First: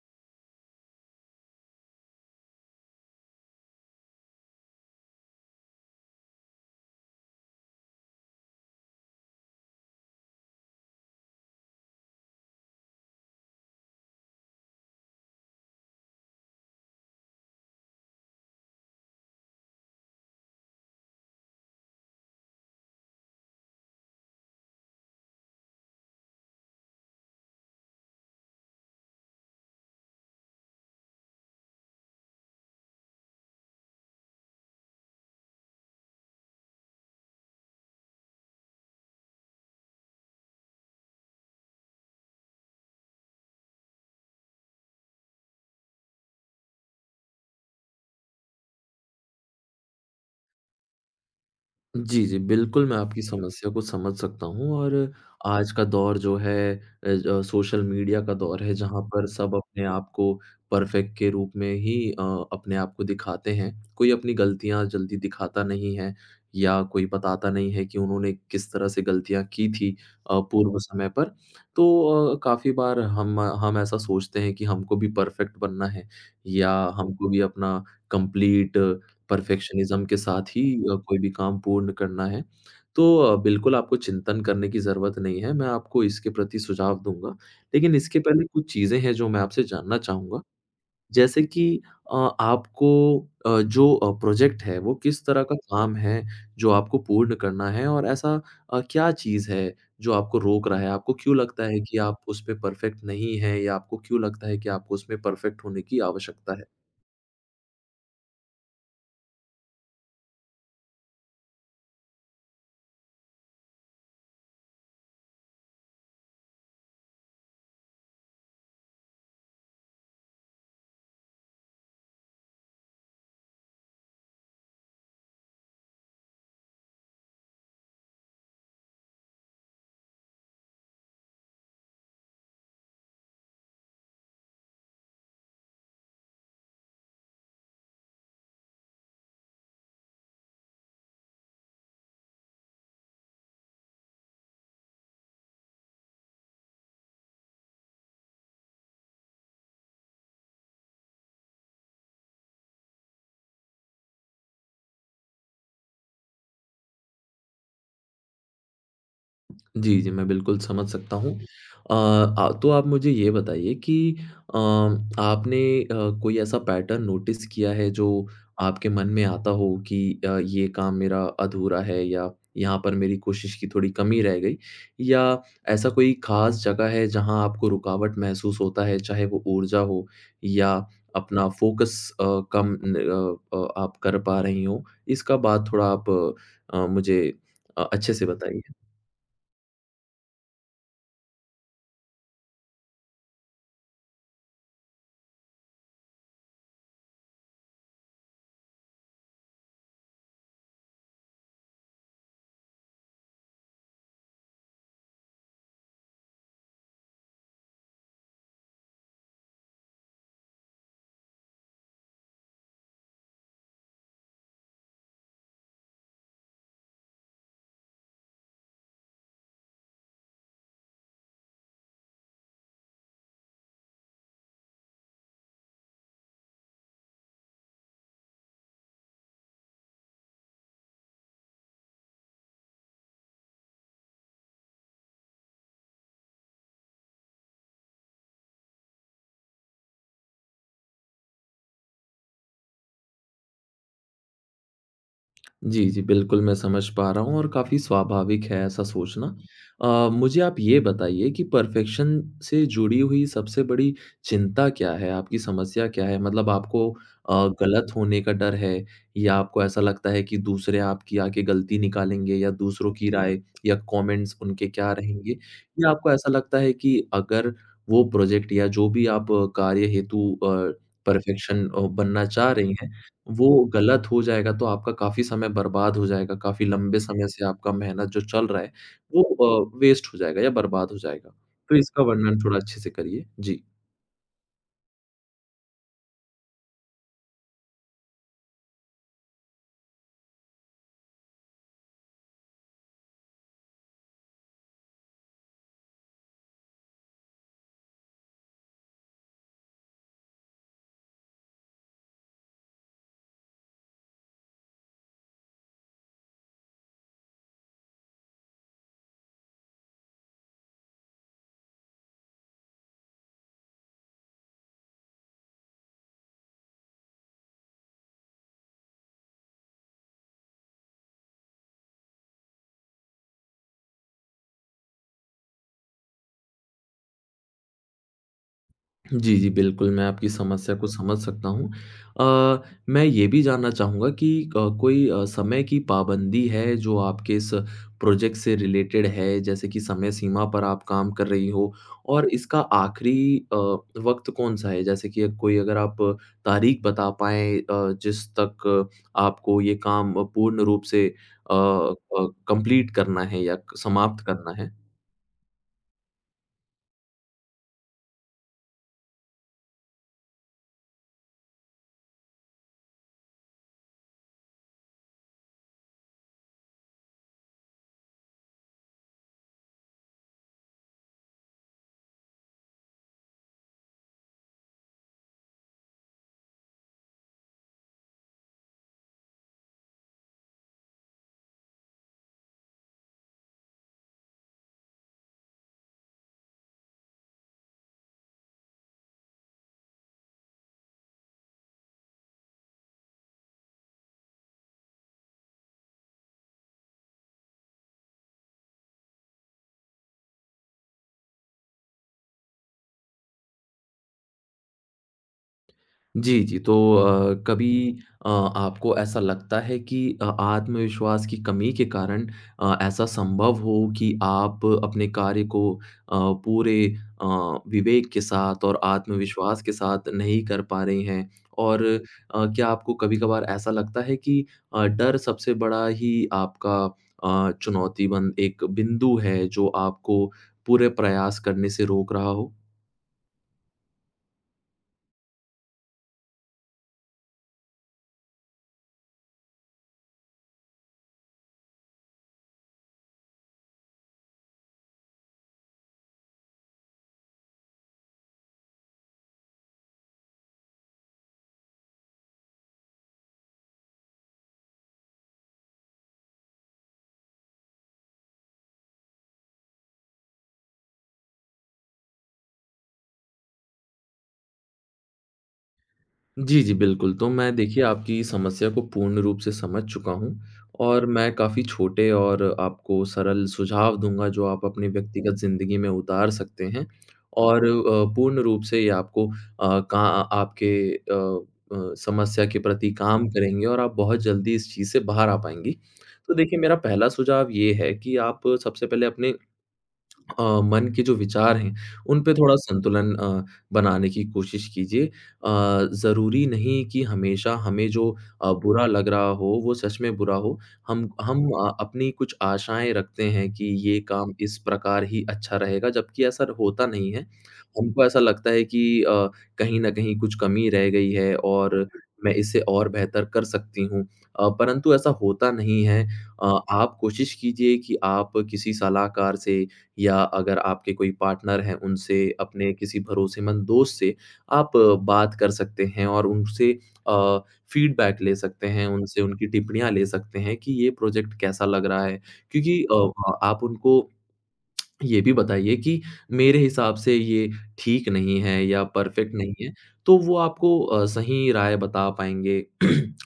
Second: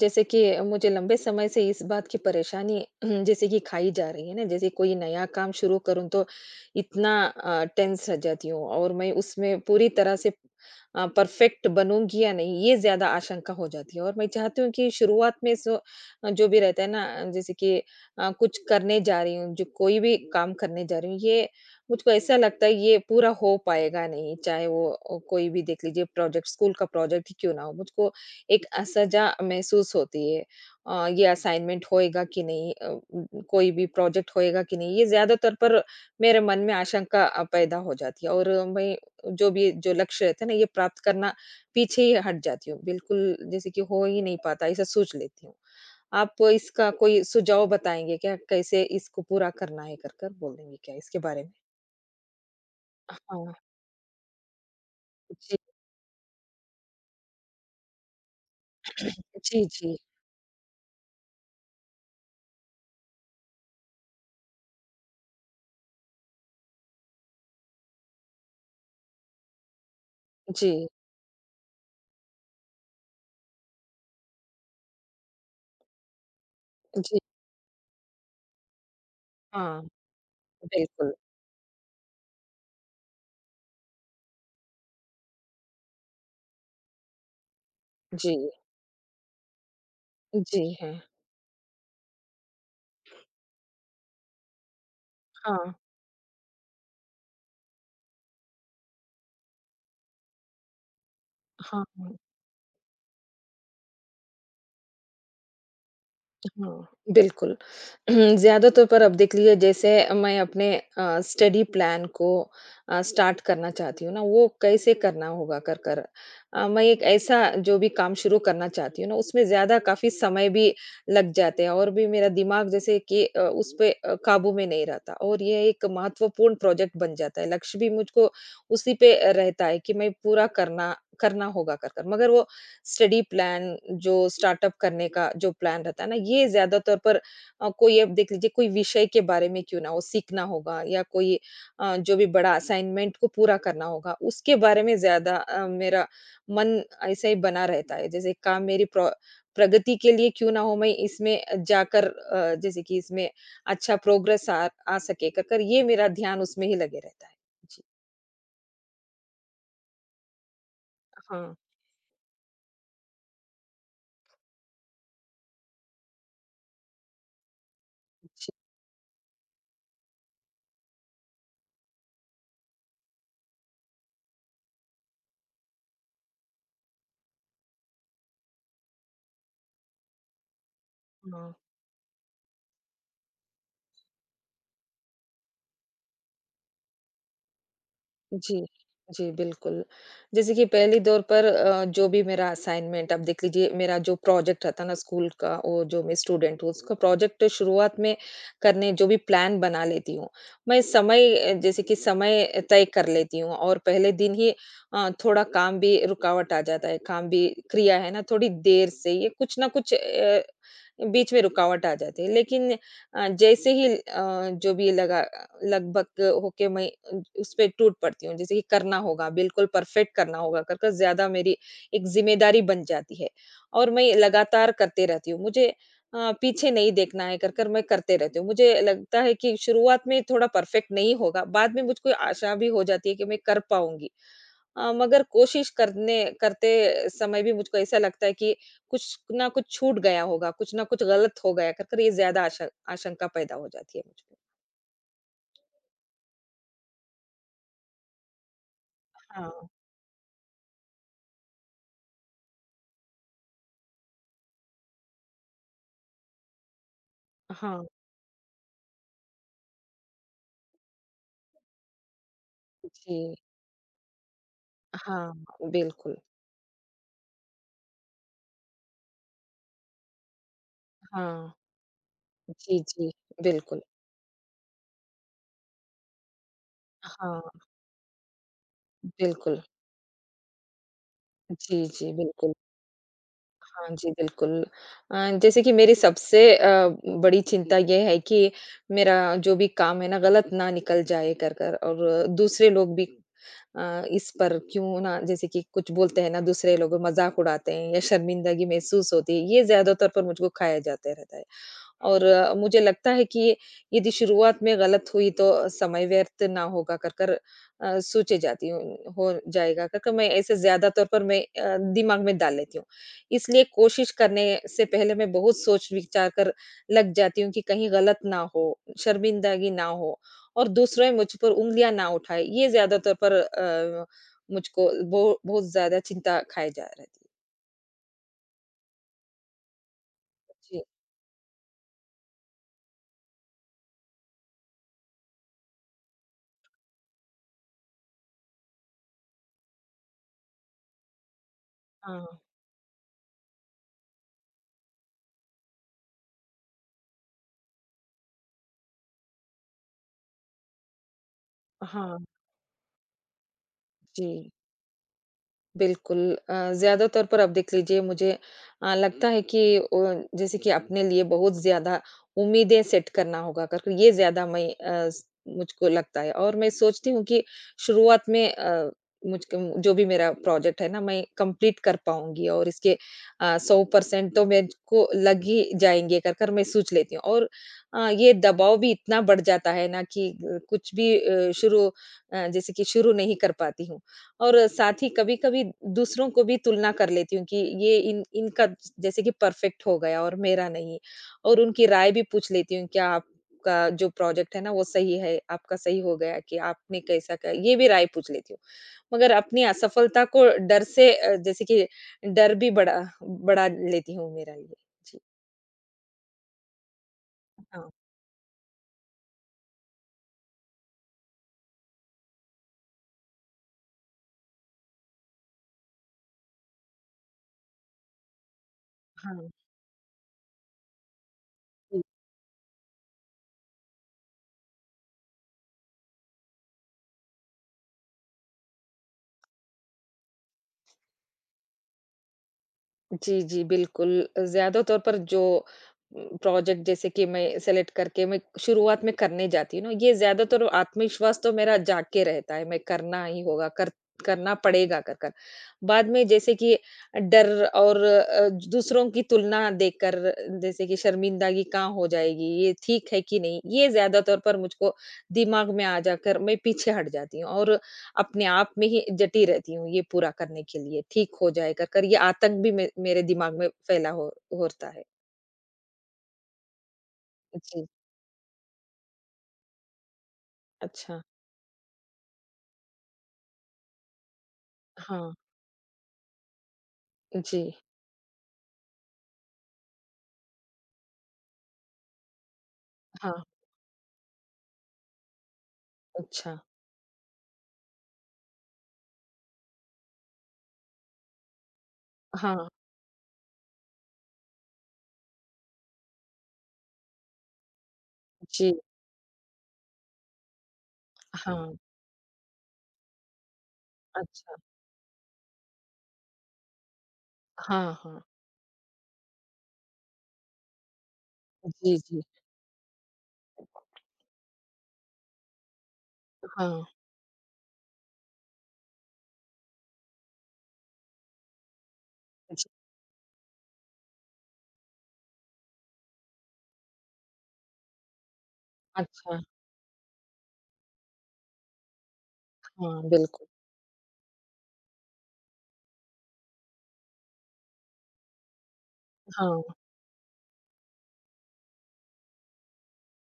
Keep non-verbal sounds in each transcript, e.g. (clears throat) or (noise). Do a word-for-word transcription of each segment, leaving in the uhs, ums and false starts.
जैसे कि मुझे लंबे समय से इस बात की परेशानी (clears throat) जैसे कि खाई जा रही है ना जैसे कोई नया काम शुरू करूं तो इतना टेंस रह जाती हूँ और मैं उसमें पूरी तरह से परफेक्ट बनूंगी या नहीं ये ज्यादा आशंका हो जाती है और मैं चाहती हूँ कि शुरुआत में सो अ, जो भी रहता है ना जैसे कि अ, कुछ करने जा रही हूँ जो कोई भी काम करने जा रही हूँ ये मुझको ऐसा लगता है ये पूरा हो पाएगा नहीं चाहे वो अ, कोई भी देख लीजिए प्रोजेक्ट स्कूल का प्रोजेक्ट ही क्यों ना हो मुझको एक असजा महसूस होती है अ, ये असाइनमेंट होएगा कि नहीं अ, उम, कोई भी प्रोजेक्ट होएगा कि नहीं, ये ज़्यादातर पर मेरे मन में आशंका अ, पैदा हो जाती है और मैं जो भी जो लक्ष्य रहते हैं ना, ये प्राप्त करना पीछे ही हट जाती हूँ। बिल्कुल जैसे कि हो ही नहीं पाता, ऐसा सोच लेती हूँ। आप इसका कोई सुझाव बताएँगे क्या? कैसे इसको पूरा करना है कर कर बोलेंगे क्या इसके बारे में? जी, जी। बिल्कुल, मैं आपकी हाँ, समस्या को समझ सकता हूँ और जी। आज का दौर जो है अ, ज सोशल मीडिया का दौर है, जहाँ पर सब जी, अपने जी। आप को परफ़ेक्ट के रूप में ही अ, अपने आप को दिखाते हैं। कोई अपनी गलतियाँ जल्दी दिखाता नहीं है या कोई बताता नहीं है कि उन्होंने किस तरह से गलतियाँ की थी अ, पूर्व जी, समय पर। तो अ, काफ़ी बार हम हम ऐसा सोचते हैं कि हमको भी परफ़ेक्ट बनना है या जी। हमको भी अपना कंप्लीट हाँ, परफेक्शनिज़्म के साथ ही अ, बिल्कुल। कोई भी काम पूर्ण करना है, तो अ, बिल्कुल आपको चिंतन करने की ज़रूरत नहीं है, मैं आपको इसके प्रति सुझाव दूँगा। लेकिन इसके जी, पहले कुछ चीज़ें हैं जो मैं आपसे जानना चाहूँगा, जी, हैं। जैसे कि अ, आपको अ, जो अ, प्रोजेक्ट है वो किस तरह का हाँ। काम है जो आपको पूर्ण करना है और ऐसा अ, क्या चीज़ है जो आपको रोक रहा है? आपको क्यों लगता है हाँ, कि आप उसमें परफेक्ट नहीं हैं या आपको क्यों लगता है कि आपको उसमें परफेक्ट होने की आवश्यकता है? हाँ, बिल्कुल। (clears throat) ज़्यादातर पर अब देख लीजिए जैसे मैं अपने अ, स्टडी प्लान को अ, स्टार्ट करना चाहती हूँ ना, वो कैसे करना होगा कर कर। अ, मैं एक ऐसा जो भी काम शुरू करना चाहती हूँ ना, उसमें ज़्यादा काफ़ी समय भी लग जाते हैं और भी मेरा दिमाग जैसे कि अ, उस पे अ, काबू में नहीं रहता और ये एक महत्वपूर्ण प्रोजेक्ट बन जाता है। लक्ष्य भी मुझको उसी पे रहता है कि मैं पूरा करना करना होगा कर कर। मगर वो स्टडी प्लान जो स्टार्टअप करने का जो प्लान रहता है ना ये ज्यादा तौर पर अ, कोई अब देख लीजिए कोई विषय के बारे में क्यों ना हो सीखना होगा या कोई अ, जो भी बड़ा असाइनमेंट को पूरा करना होगा उसके बारे में ज्यादा अ, मेरा मन ऐसा ही बना रहता है जैसे काम मेरी प्रो- प्रगति के लिए क्यों ना हो मैं इसमें जाकर अ, जैसे कि इसमें अच्छा प्रोग्रेस आ, आ सके कर कर ये मेरा ध्यान उसमें ही लगे रहता है जी जी, जी, मैं बिल्कुल समझ सकता हूँ। हाँ अ, आ तो आप मुझे ये बताइए कि अ, आपने अ, कोई ऐसा पैटर्न नोटिस किया है जो जी आपके मन में आता हो कि अ, ये काम मेरा अधूरा है या यहाँ पर मेरी कोशिश की थोड़ी कमी रह गई? या ऐसा कोई ख़ास जगह है जहाँ आपको रुकावट महसूस होता है, चाहे वो ऊर्जा हो या अपना हाँ फ़ोकस अ, कम न अ अ, आप कर पा रही हों? इसका बात थोड़ा आप अ, मुझे अ, अच्छे से जी, बताइए। जी, बिल्कुल। जैसे कि पहले दौर पर अ, जो भी मेरा असाइनमेंट आप देख लीजिए मेरा जो प्रोजेक्ट रहता ना स्कूल का और जो मैं स्टूडेंट हूँ, उसका प्रोजेक्ट शुरुआत में करने जो भी प्लान बना लेती हूँ। मैं समय अ, जैसे कि समय तय कर लेती हूँ और पहले दिन ही अ, थोड़ा काम भी रुकावट आ जाता है, काम भी क्रिया है ना थोड़ी देर से ये कुछ ना कुछ अ, बीच में रुकावट आ जाती है। लेकिन अ, जैसे ही अ, जो भी लगा लगभग होके मैं उसपे टूट पड़ती हूँ। जैसे कि करना होगा, बिल्कुल परफेक्ट करना होगा कर, कर ज़्यादा मेरी एक ज़िम्मेदारी बन जाती है और मैं लगातार करते रहती हूँ। मुझे अ, पीछे नहीं देखना है कर, कर मैं करते रहती हूँ। मुझे लगता है कि शुरुआत में थोड़ा परफेक्ट नहीं होगा, बाद में मुझको आशा भी हो जाती है कि मैं कर पाऊँगी। अ, मगर कोशिश करने करते समय भी मुझको ऐसा लगता है कि कुछ ना कुछ छूट गया होगा, कुछ ना कुछ गलत हो गया कर, कर ये ज़्यादा आशा आशंका पैदा हो जाती है मुझको। जी, जी, बिल्कुल मैं समझ पा रहा हूँ और काफ़ी स्वाभाविक है ऐसा सोचना। हाँ। अ, मुझे आप ये बताइए कि परफ़ेक्शन से जुड़ी हुई सबसे बड़ी चिंता क्या है? आपकी समस्या क्या है? मतलब आपको अ, हाँ, गलत होने का डर है या आपको ऐसा लगता है कि दूसरे आपकी आके गलती निकालेंगे या दूसरों की जी। राय या कमेंट्स उनके क्या हाँ, रहेंगे? या आपको बिल्कुल। ऐसा लगता है कि अगर वो प्रोजेक्ट या जो भी आप अ, कार्य हेतु अ, हाँ। परफ़ेक्शन अ, बनना चाह रही जी, हैं, जी, वो बिल्कुल। गलत हो जाएगा तो आपका काफ़ी समय बर्बाद हो जाएगा, काफ़ी लंबे समय हाँ, से आपका मेहनत जो चल रहा है, वो बिल्कुल। अ, वेस्ट हो जाएगा या बर्बाद हो जाएगा। तो जी, इसका जी, वर्णन बिल्कुल। थोड़ा अच्छे से करिए? जी। हाँ जी, बिल्कुल। अ, जैसे कि मेरी सबसे अ, बड़ी चिंता ये है कि मेरा जो भी काम है ना, गलत ना निकल जाए कर कर और दूसरे लोग भी अ, इस पर क्यों ना जैसे कि कुछ बोलते हैं ना, दूसरे लोग मज़ाक उड़ाते हैं या शर्मिंदगी महसूस होती है, ये ज़्यादातर पर मुझको खाया जाते रहता है। और अ, मुझे लगता है कि यदि शुरुआत में गलत हुई तो समय व्यर्थ ना होगा कर कर अ, सोचे जाती हूँ हो जाएगा कर कर मैं ऐसे ज़्यादा तौर पर मैं अ, दिमाग में डाल लेती हूँ। इसलिए कोशिश करने से पहले मैं बहुत सोच विचार कर लग जाती हूँ कि कहीं गलत ना हो, शर्मिंदगी ना हो और दूसरे मुझ पर उँगलियाँ ना उठाए। ये ज़्यादा तौर पर अ, मुझको बो बहुत ज़्यादा चिंता खाए जा रही है। जी, जी, बिल्कुल, मैं आपकी समस्या जी। को समझ सकता हूँ। अ, मैं ये भी जानना चाहूँगा कि अ, कोई अ, समय की पाबंदी है जो आपके इस प्रोजेक्ट से रिलेटेड है, जैसे कि समय सीमा पर आप काम कर रही हो हाँ। और इसका आखिरी अ, वक़्त कौन-सा है? जैसे कि कोई अगर आप तारीख बता पाएँ अ, जिस तक आपको ये काम पूर्ण रूप से अ अ, हाँ, कंप्लीट करना है या जी। समाप्त करना है? बिल्कुल अ, ज़्यादातर पर आप देख लीजिए मुझे अ, लगता है कि अ, जैसे कि अपने लिए बहुत ज़्यादा उम्मीदें सेट करना होगा करके ये ज़्यादा मैं अ, स- मुझको लगता है और मैं सोचती हूँ कि शुरुआत में अ, मुझको जो भी मेरा प्रोजेक्ट है ना मैं कंप्लीट कर पाऊंगी और इसके सौ परसेंट तो मुझको लग ही जाएंगे कर कर मैं सोच लेती हूँ और अ, ये दबाव भी इतना बढ़ जाता है ना कि अ, कुछ भी अ, शुरू अ, जैसे कि शुरू नहीं कर पाती हूँ और साथ ही कभी-कभी दूसरों को भी तुलना कर लेती हूँ कि ये इन इनका जैसे कि परफेक्ट हो गया और मेरा नहीं। और उनकी राय भी पूछ लेती हूँ, क्या आपका जो प्रोजेक्ट है ना वो सही है, आपका सही हो गया कि आपने कैसा किया? ये भी राय पूछ लेती हूँ। मगर अपनी असफलता को डर से अ, जैसे कि डर भी बढ़ा बढ़ा लेती हूँ मेरा ये। जी, जी, जी। तो अ, हाँ, कभी अ, आपको ऐसा लगता है कि अ, आत्मविश्वास की कमी के कारण अ, ऐसा संभव हो कि आप अपने कार्य को अ, पूरे अ, विवेक के साथ और हाँ। आत्मविश्वास के साथ नहीं कर पा रहे हैं? और अ, क्या आपको कभी-कभार ऐसा लगता है कि अ, डर सबसे बड़ा ही आपका अ, चुनौती बन एक बिंदु है, जो आपको पूरे प्रयास करने से रोक रहा हो? जी, जी, बिल्कुल। ज़्यादा तौर पर जो उम, प्रोजेक्ट जैसे कि मैं सेलेक्ट करके मैं शुरुआत में करने जाती हूँ ना, ये ज़्यादातर आत्मविश्वास तो मेरा जाग के रहता है, मैं करना ही होगा, कर करना पड़ेगा कर कर। बाद में जैसे कि डर और अ, दूसरों की तुलना देखकर जैसे कि शर्मिंदगी कहाँ हो जाएगी, ये ठीक है कि नहीं, ये ज़्यादा तौर पर मुझको दिमाग में आ जाकर मैं पीछे हट जाती हूँ और अपने आप में ही जटी रहती हूँ ये पूरा करने के लिए, ठीक हो जाए कर कर ये आतंक भी मे मेरे दिमाग में फैला हो होता है। जी, जी, बिल्कुल। तो मैं देखिए जी, आपकी समस्या को पूर्ण रूप से समझ चुका हूँ और अच्छा, मैं काफ़ी छोटे और आपको सरल सुझाव दूँगा जो आप अपनी व्यक्तिगत हाँ, हुँ। ज़िंदगी में उतार सकते हैं जी, और अ, पूर्ण रूप से ये आपको अ, का आपके अ अ, समस्या के प्रति काम हुँ। हाँ, करेंगे और आप बहुत जल्दी इस चीज़ से बाहर आ पाएँगी। तो अच्छा, देखिए मेरा पहला सुझाव ये है कि आप सबसे पहले अपने अ, मन के जो विचार हैं, उन पे थोड़ा हाँ, संतुलन अ, बनाने की कोशिश कीजिए। अ, ज़रूरी नहीं कि हमेशा हमें जो अ, जी, बुरा लग रहा हो, वो सच में बुरा हो। हम हम अ, हाँ, अपनी कुछ आशाएँ रखते हैं कि ये काम अच्छा, इस प्रकार ही अच्छा रहेगा, जबकि ऐसा होता नहीं है। हाँ, हमको ऐसा हाँ, लगता है कि अ, कहीं न कहीं कुछ कमी रह गई है और जी, जी, मैं इसे और बेहतर कर सकती हूँ। अ, परंतु ऐसा होता नहीं है। अ, हाँ, आप कोशिश कीजिए कि आप किसी सलाहकार से या अगर आपके कोई पार्टनर हैं, उनसे जी, अपने किसी भरोसेमंद दोस्त से आप अ, बात कर सकते हैं और उनसे अ, फीडबैक ले सकते हैं, उनसे अच्छा, उनकी टिप्पणियाँ ले सकते हैं कि ये प्रोजेक्ट कैसा लग रहा है। क्योंकि अ, हाँ, अ, बिल्कुल, आप उनको ये भी बताइए कि मेरे हिसाब से ये ठीक नहीं है या परफेक्ट नहीं है, हाँ, तो वो आपको अ, सही राय बता पाएँगे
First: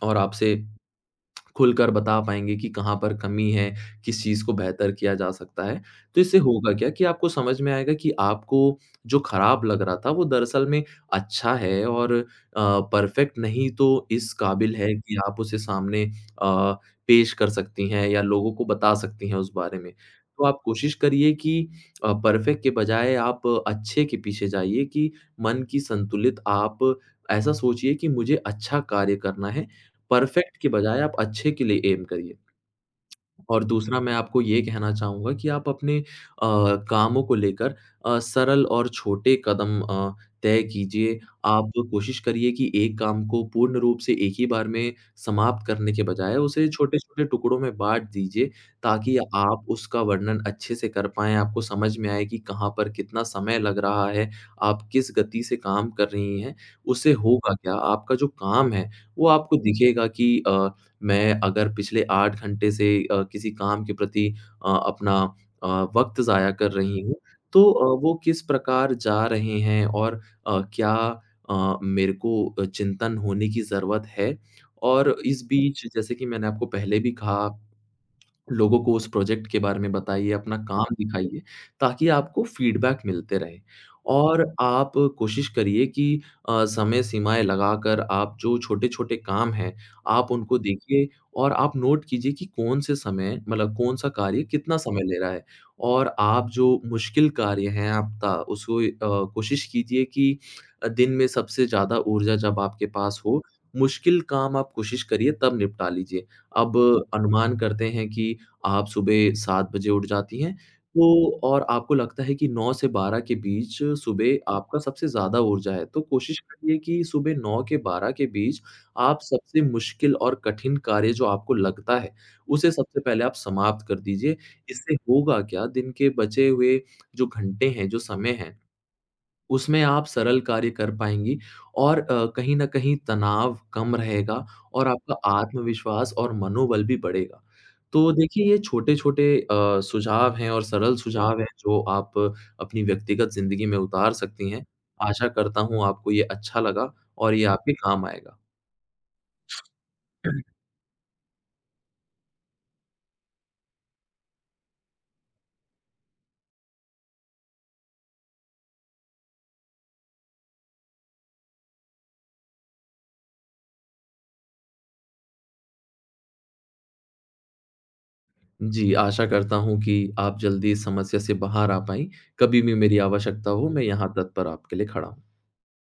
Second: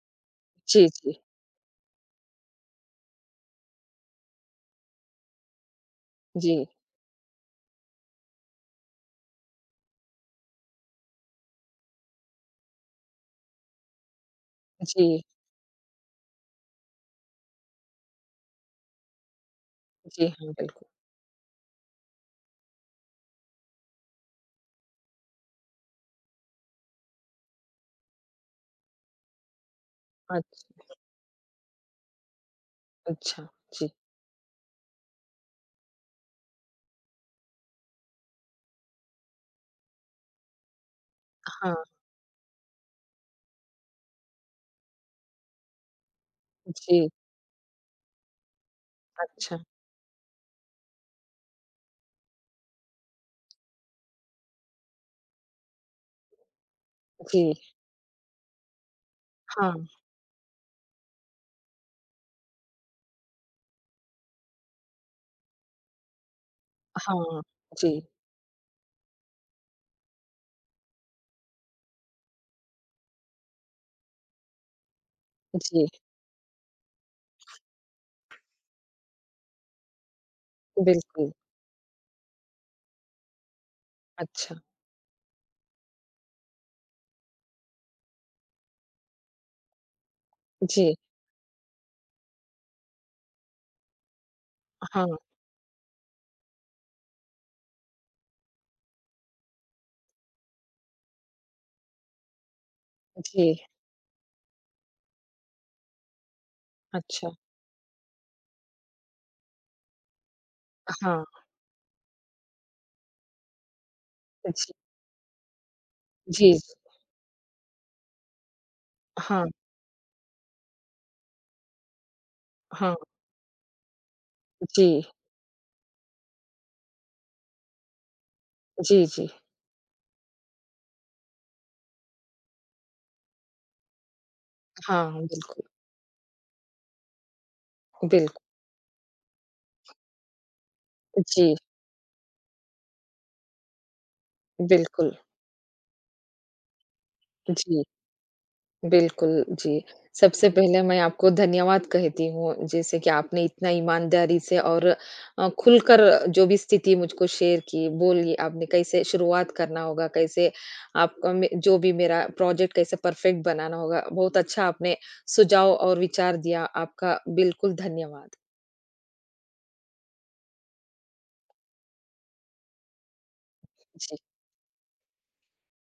और आपसे जी, जी, खुलकर बता पाएँगे कि कहाँ पर कमी है, किस चीज़ को बेहतर किया जा सकता है। तो इससे जी, होगा क्या कि आपको समझ में आएगा कि आपको जो खराब लग रहा था वो दरअसल में अच्छा है और अ, परफेक्ट नहीं तो इस काबिल है कि जी, आप उसे सामने अ, पेश कर सकती हैं या लोगों को बता सकती हैं उस बारे में। जी, तो हाँ, आप बिल्कुल, कोशिश करिए कि अ, परफेक्ट के बजाय आप अच्छे के पीछे जाइए कि मन की संतुलित आप ऐसा सोचिए कि मुझे अच्छा कार्य करना है परफेक्ट के अच्छा, बजाय आप अच्छे के लिए एम करिए। अच्छा, और जी, दूसरा मैं आपको ये कहना चाहूँगा कि आप अपने अ, कामों को लेकर अ, सरल और छोटे कदम अ, तय कीजिए। आप हाँ, कोशिश करिए कि एक काम को पूर्ण रूप से एक ही बार में समाप्त करने के बजाय उसे जी, छोटे-छोटे टुकड़ों में बाँट दीजिए, ताकि अच्छा, आप उसका वर्णन अच्छे से कर पाएँ, आपको समझ में आए कि कहाँ पर कितना समय लग रहा है, आप किस गति से काम कर रही हैं। उससे जी, होगा क्या, आपका जो काम है, वो आपको हाँ, दिखेगा कि अ, मैं अगर पिछले आठ घंटे से अ, किसी काम के प्रति अ, अपना अ, वक़्त ज़ाया कर रही हूँ, हाँ, तो जी, अ, वो किस प्रकार जा रहे हैं और अ, क्या अ, मेरे को अ, चिंतन होने की ज़रूरत है? और इस जी, बीच जैसे कि मैंने आपको पहले भी कहा लोगों को उस प्रोजेक्ट के बारे में बताइए, अपना काम बिल्कुल, दिखाइए, ताकि आपको फीडबैक मिलते रहे। और अच्छा, आप कोशिश करिए कि अ, समय सीमाएँ लगाकर आप जो छोटे-छोटे काम हैं, आप उनको जी। देखिए और आप नोट कीजिए कि कौन-से समय मतलब कौन-सा कार्य कितना समय हाँ, ले रहा है। और आप जो मुश्किल कार्य हैं आपका उसको अ, कोशिश कीजिए कि अ, दिन में सबसे ज़्यादा ऊर्जा जब आपके पास हो, जी, मुश्किल काम आप कोशिश करिए तब निपटा लीजिए। अब अच्छा, अनुमान करते हैं कि आप सुबह सात बजे उठ जाती हैं, हाँ, तो और आपको लगता है कि नौ से बारह के बीच सुबह जी, आपका सबसे ज़्यादा ऊर्जा है। तो कोशिश जी, जी, करिए कि सुबह नौ के बारह के बीच आप हाँ, सबसे मुश्किल और कठिन कार्य जो आपको लगता है, उसे हाँ, सबसे पहले आप समाप्त कर दीजिए। इससे जी, होगा क्या दिन के बचे हुए जो घंटे हैं, जो समय है जी, जी, उसमें आप सरल कार्य कर पाएँगी और अ, कहीं न कहीं तनाव कम रहेगा और हाँ, आपका बिल्कुल, आत्मविश्वास और मनोबल भी बढ़ेगा। तो बिल्कुल, देखिए ये छोटे-छोटे अ, सुझाव हैं और सरल सुझाव हैं जी, जो आप अपनी व्यक्तिगत ज़िंदगी में उतार सकती हैं। बिल्कुल, आशा करता हूँ आपको ये अच्छा लगा और ये आपके जी, काम आएगा। बिल्कुल, जी। सबसे पहले मैं आपको धन्यवाद कहती हूँ, जैसे कि आपने इतना ईमानदारी से और अ, खुलकर जो भी स्थिति मुझको शेयर की, बोली आपने कैसे शुरुआत करना होगा, कैसे आपका में जो भी मेरा प्रोजेक्ट कैसे परफेक्ट बनाना होगा, बहुत अच्छा आपने सुझाव और विचार दिया, आपका बिल्कुल धन्यवाद। जी, आशा करता हूँ कि आप जल्दी इस समस्या से बाहर आ पाएँ। कभी भी मेरी आवश्यकता हो मैं यहाँ जी, तत्पर आपके लिए खड़ा हूँ।